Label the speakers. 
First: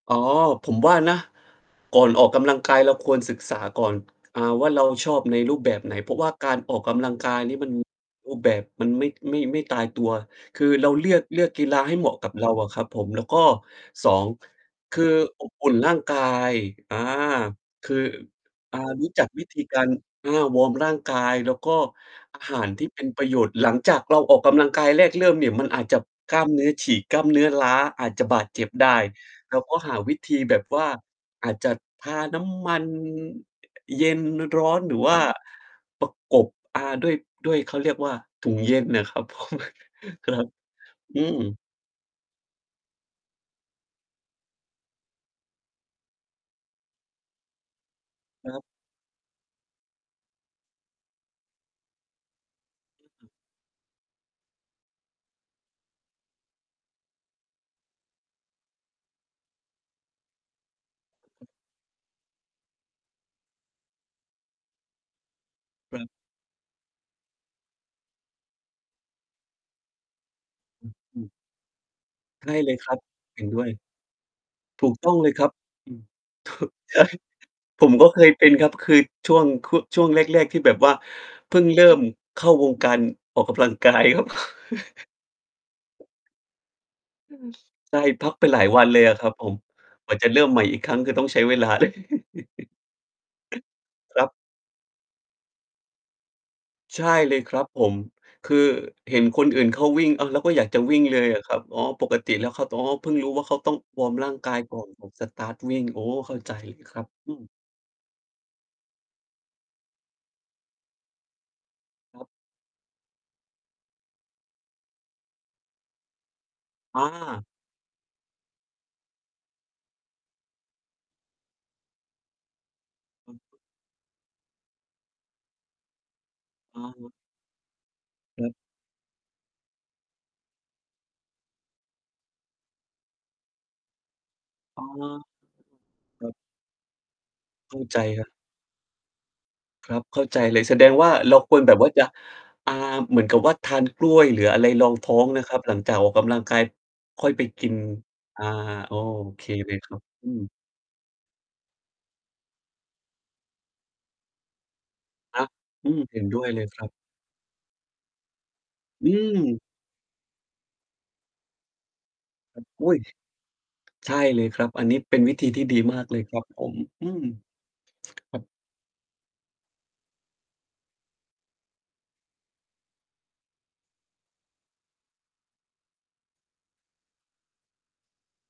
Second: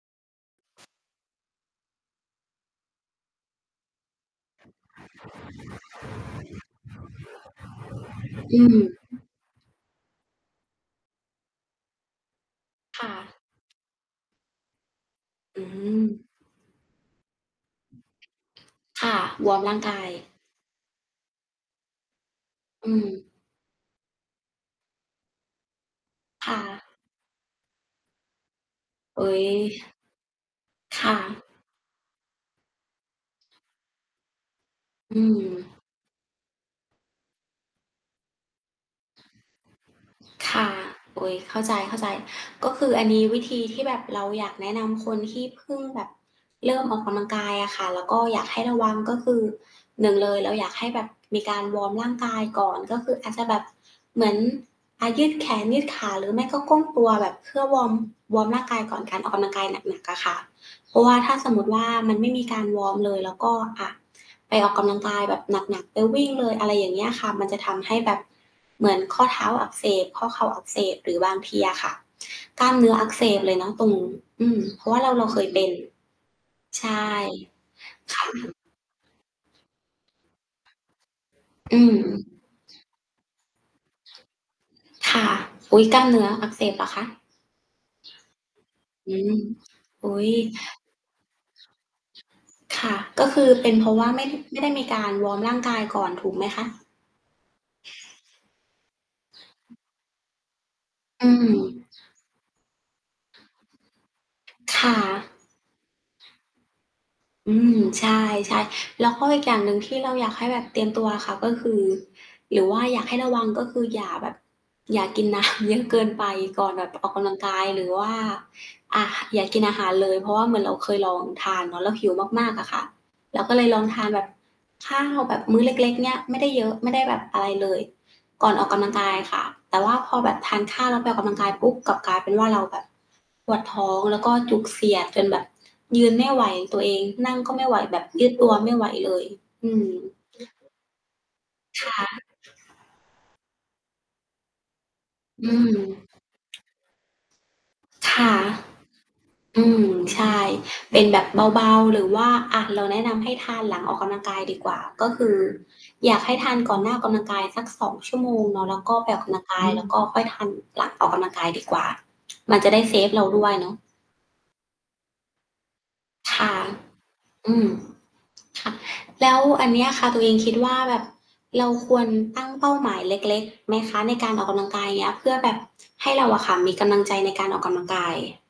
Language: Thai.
Speaker 1: อ๋อ ผมว่านะ ก่อนออกกำลัง กายเราควรศึกษาก่อน อ่า ว่าเราชอบในรูปแบบไหน เพราะว่าการออกกำลังกาย นี่มัน รูปแบ
Speaker 2: อื
Speaker 1: บ
Speaker 2: อ
Speaker 1: มันไม่ ไม่ ไม่ตายตัว คือเราเลียก เลือก กีฬาให้เหมาะกับเราอะครับผ
Speaker 2: ค่
Speaker 1: ม แล้ว
Speaker 2: ะ
Speaker 1: ก็ 2 คืออบ
Speaker 2: อื
Speaker 1: อุ่นร่างกา
Speaker 2: ม
Speaker 1: ย อา คือ อ่า
Speaker 2: ค
Speaker 1: รู้
Speaker 2: ่ะ
Speaker 1: จักวิ
Speaker 2: ว
Speaker 1: ธ
Speaker 2: อร์
Speaker 1: ี
Speaker 2: มร่
Speaker 1: ก
Speaker 2: า
Speaker 1: า
Speaker 2: ง
Speaker 1: ร
Speaker 2: กาย
Speaker 1: อา วอร์มร่างกาย แล้วก็อาหารที
Speaker 2: อ
Speaker 1: ่
Speaker 2: ื
Speaker 1: เป็นป
Speaker 2: ม
Speaker 1: ระโยชน์ หลังจากเราออกกำลังกายแรกเริ่มเนี่ย มันอาจจะกล้า
Speaker 2: ค
Speaker 1: ม
Speaker 2: ่
Speaker 1: เนื้อฉ
Speaker 2: ะ
Speaker 1: ีก กล้ามเนื้อล้า อาจจะบาดเจ็บได้
Speaker 2: เฮ้ย
Speaker 1: เราก็หาวิธีแบบว่า
Speaker 2: ค่ะ
Speaker 1: อาจจะทาน้ำมัน อ เย็น ร้อน หรือว
Speaker 2: อ
Speaker 1: ่า
Speaker 2: ืม
Speaker 1: ประกบ อ่า ด้วย ด้วย เขาเรียกว่าถุงเย็นน่ะ ครับผม ครับ
Speaker 2: ค่ะ
Speaker 1: อ
Speaker 2: โ
Speaker 1: ื
Speaker 2: อ๊ย เ
Speaker 1: ม
Speaker 2: ข้าใจ ๆ ก็คืออันนี้วิธีที่แบบเราอยากแนะนำ คนที่เพิ่งแบบ เริ่มออกกำลังกายอะค่ะ แล้วก็อยา
Speaker 1: ค
Speaker 2: ก
Speaker 1: ร
Speaker 2: ใ
Speaker 1: ั
Speaker 2: ห
Speaker 1: บ
Speaker 2: ้ระวัง ก็คือ 1 เลย เราอยากให้แบบมีการวอร์มร่างกายก่อน ก็คืออาจจะแบบ เหมือน อ่า ยืดแขน ยืดขา หรือไม่ก็ก้มตัวแบบเพื่อวอร์ม วอร์มร่างกายก่อนการออกกำลังกายหนัก ๆ อะค่ะ เพราะว่า ถ้าสมมุติว่า มันไม่มีการวอร์มเลย แล้วก็ อ่า ไปออกกำลังกายแบบหนัก ๆ
Speaker 1: ค
Speaker 2: ไป
Speaker 1: ุณ
Speaker 2: วิ่งเลย อะไรอย่างเงี้ยค่ะ มันจะทำให้แบบ เหมือนข้อเท้าอักเสบ ข้อเข่าอักเส
Speaker 1: อือ
Speaker 2: บ หรื
Speaker 1: อ
Speaker 2: อ
Speaker 1: ื
Speaker 2: บ
Speaker 1: อ
Speaker 2: างทีอะค่ะ
Speaker 1: ใช่
Speaker 2: กล
Speaker 1: เ
Speaker 2: ้า
Speaker 1: ล
Speaker 2: ม
Speaker 1: ย
Speaker 2: เ
Speaker 1: ค
Speaker 2: นื้
Speaker 1: ร
Speaker 2: อ
Speaker 1: ับ
Speaker 2: อักเส
Speaker 1: เห
Speaker 2: บ
Speaker 1: ็น
Speaker 2: เล
Speaker 1: ด
Speaker 2: ย
Speaker 1: ้
Speaker 2: เน
Speaker 1: ว
Speaker 2: าะ
Speaker 1: ย
Speaker 2: ตรง อืม เพ
Speaker 1: ถ
Speaker 2: รา
Speaker 1: ู
Speaker 2: ะว
Speaker 1: ก
Speaker 2: ่า
Speaker 1: ต
Speaker 2: เร
Speaker 1: ้
Speaker 2: า
Speaker 1: อง
Speaker 2: เรา
Speaker 1: เลย
Speaker 2: เค
Speaker 1: คร
Speaker 2: ย
Speaker 1: ับ
Speaker 2: เป็น
Speaker 1: อืม
Speaker 2: ใช
Speaker 1: ตกใจ
Speaker 2: ่
Speaker 1: ผมก็
Speaker 2: ค
Speaker 1: เค
Speaker 2: ่
Speaker 1: ยเป็น
Speaker 2: ะ
Speaker 1: ครับ คือช่วง ค ช่วงแรก ๆ ที่แบบว่าเพิ่ง
Speaker 2: อ
Speaker 1: เ
Speaker 2: ื
Speaker 1: ริ่
Speaker 2: ม
Speaker 1: มเข้าวงการออกกำลัง กายครับ
Speaker 2: ค่ะ อุ๊ย! กล้ามเนื้ออักเสบเหรอคะ?
Speaker 1: อือ ใช่ เลยพักไปหลายวันเลย
Speaker 2: อ
Speaker 1: อะ
Speaker 2: ื
Speaker 1: ครับ
Speaker 2: ม
Speaker 1: ผม
Speaker 2: อ
Speaker 1: กว่
Speaker 2: ุ
Speaker 1: า
Speaker 2: ๊
Speaker 1: จะ
Speaker 2: ย
Speaker 1: เริ่มใหม่อีกครั้งก็ต้องใช้เวลา เลย
Speaker 2: ค่ะ ก็คือเป็นเพราะว่า
Speaker 1: ค
Speaker 2: ไม
Speaker 1: รั
Speaker 2: ่
Speaker 1: บ
Speaker 2: ไม่ได้มีการวอร์มร่างกายก่อนถูกไหมคะ?
Speaker 1: ใช่เลยครับผม คือเห็นคนอื่นเขาวิ่ง อะ เราก็อยากจะวิ่งเล
Speaker 2: อ
Speaker 1: ย
Speaker 2: ื
Speaker 1: อะ
Speaker 2: ม
Speaker 1: ครับ อ๋อ ปกติแล้วเขา ต อ๋อ เพิ่งรู้ว่าเขาต้องวอร์มร่างกายก
Speaker 2: ค
Speaker 1: ่อน
Speaker 2: ่ะ
Speaker 1: ออก สตาร์ต วิ่ง โอ้ เข้าใจครับ อืม
Speaker 2: อืม ใช่ ๆ แล้วก็อีกอย่างหนึ่ง ที่เราอยากให้แบบเตรียมตัวอะค่ะ ก็คือ
Speaker 1: ครับ
Speaker 2: หรือว่าอยากให้ระวัง ก็คืออย่าแบบ อย่ากิน น้ำ เยอะเกินไป ก่อนแบบ
Speaker 1: อ
Speaker 2: ออกกำลัง
Speaker 1: า
Speaker 2: กาย หรือว่า อ่า อย่ากินอาหารเลย เพราะว่าเหมือนเราเคยลองทานเนาะ เราหิวมาก ๆ อะค่ะ
Speaker 1: อื
Speaker 2: เร
Speaker 1: อ
Speaker 2: า
Speaker 1: ฮ
Speaker 2: ก็
Speaker 1: ึ
Speaker 2: เลยลองทานแบบ ข้าวแบบมื้อเล็ก ๆ เนี่ย ไม่ได้เยอะ
Speaker 1: อะ
Speaker 2: ไม่ได
Speaker 1: ฮ
Speaker 2: ้
Speaker 1: ะ
Speaker 2: แบบอะไรเลย
Speaker 1: ค
Speaker 2: ก
Speaker 1: ร
Speaker 2: ่อ
Speaker 1: ั
Speaker 2: น
Speaker 1: บ
Speaker 2: ออกกำลังกายค่ะ แต่ว่าพอแบบทานข้าวแล้วไปออกกำลังกายปุ๊บ กลับกลายเป็นว่าเราแบบ ปวดท้อง แล้วก็จุกเ
Speaker 1: อ
Speaker 2: ส
Speaker 1: ๋อ
Speaker 2: ียดจนแบบยืน
Speaker 1: ค
Speaker 2: ไม
Speaker 1: รั
Speaker 2: ่
Speaker 1: บ
Speaker 2: ไหวตัวเอง นั่งก็ไม่ไ
Speaker 1: เข
Speaker 2: หว
Speaker 1: ้าใ
Speaker 2: แบ
Speaker 1: จ
Speaker 2: บ
Speaker 1: ค
Speaker 2: ย
Speaker 1: ร
Speaker 2: ื
Speaker 1: ับ
Speaker 2: ดตัวไม่ไหวเลย อืม อื
Speaker 1: ค
Speaker 2: อ
Speaker 1: รับ เข้าใจเล
Speaker 2: ฮ
Speaker 1: ย
Speaker 2: ึ
Speaker 1: แสดงว่าเราควรแบบ
Speaker 2: ค
Speaker 1: ว่า
Speaker 2: ่
Speaker 1: จะ
Speaker 2: ะ
Speaker 1: อ่า เหมือนกับ ว่าทานกล้วยหรืออะไรรองท้องน
Speaker 2: อ
Speaker 1: ะ
Speaker 2: ื
Speaker 1: ครับ ห
Speaker 2: ม
Speaker 1: ลังจากออกกำลังกายค่อยไปกิน
Speaker 2: ค่ะ
Speaker 1: อา อ้อ โอเค
Speaker 2: อื
Speaker 1: เลย
Speaker 2: ม
Speaker 1: ครับ
Speaker 2: ใช
Speaker 1: อื
Speaker 2: ่
Speaker 1: ม
Speaker 2: เป็นแบบเบา ๆ หรือว่า อ่า เราแนะนำให้ทานหลังออกกำลังกายดีกว่า ก็คือ
Speaker 1: ครับ อืม
Speaker 2: อย
Speaker 1: เ
Speaker 2: า
Speaker 1: ห
Speaker 2: ก
Speaker 1: ็น
Speaker 2: ให้
Speaker 1: ด้
Speaker 2: ท
Speaker 1: วย
Speaker 2: าน
Speaker 1: เลย
Speaker 2: ก่อ
Speaker 1: ค
Speaker 2: น
Speaker 1: ร
Speaker 2: ห
Speaker 1: ั
Speaker 2: น
Speaker 1: บ
Speaker 2: ้าออกกำลังกายสัก 2 ชั่วโมงเนาะ แล้วก็ไ
Speaker 1: อ
Speaker 2: ป
Speaker 1: ื
Speaker 2: ออกกำลังก
Speaker 1: ม
Speaker 2: าย แล้วก็ค่อยทานหลังออกกำลังกายดีกว่า มั
Speaker 1: คร
Speaker 2: น
Speaker 1: ั
Speaker 2: จ
Speaker 1: บ
Speaker 2: ะได้
Speaker 1: อุ๊ย!
Speaker 2: เราด้วยเนาะ
Speaker 1: ใช่เลยครับ อันนี้เป็นวิธีที่ดีมากเลย
Speaker 2: ค
Speaker 1: ครับ
Speaker 2: ่ะ
Speaker 1: ผม อืม
Speaker 2: อืม
Speaker 1: ครับ
Speaker 2: ค่ะ แล้วอันเนี้ยค่ะ ตัวเองคิดว่าแบบ เราควรตั้งเป้าหมายเล็ก ๆ ไหมคะในการออกกำลังกาย? อย่างเงี้ย เพื่อแบบให้เราอะค่ะมีกำลังใจในการออกกำลังกาย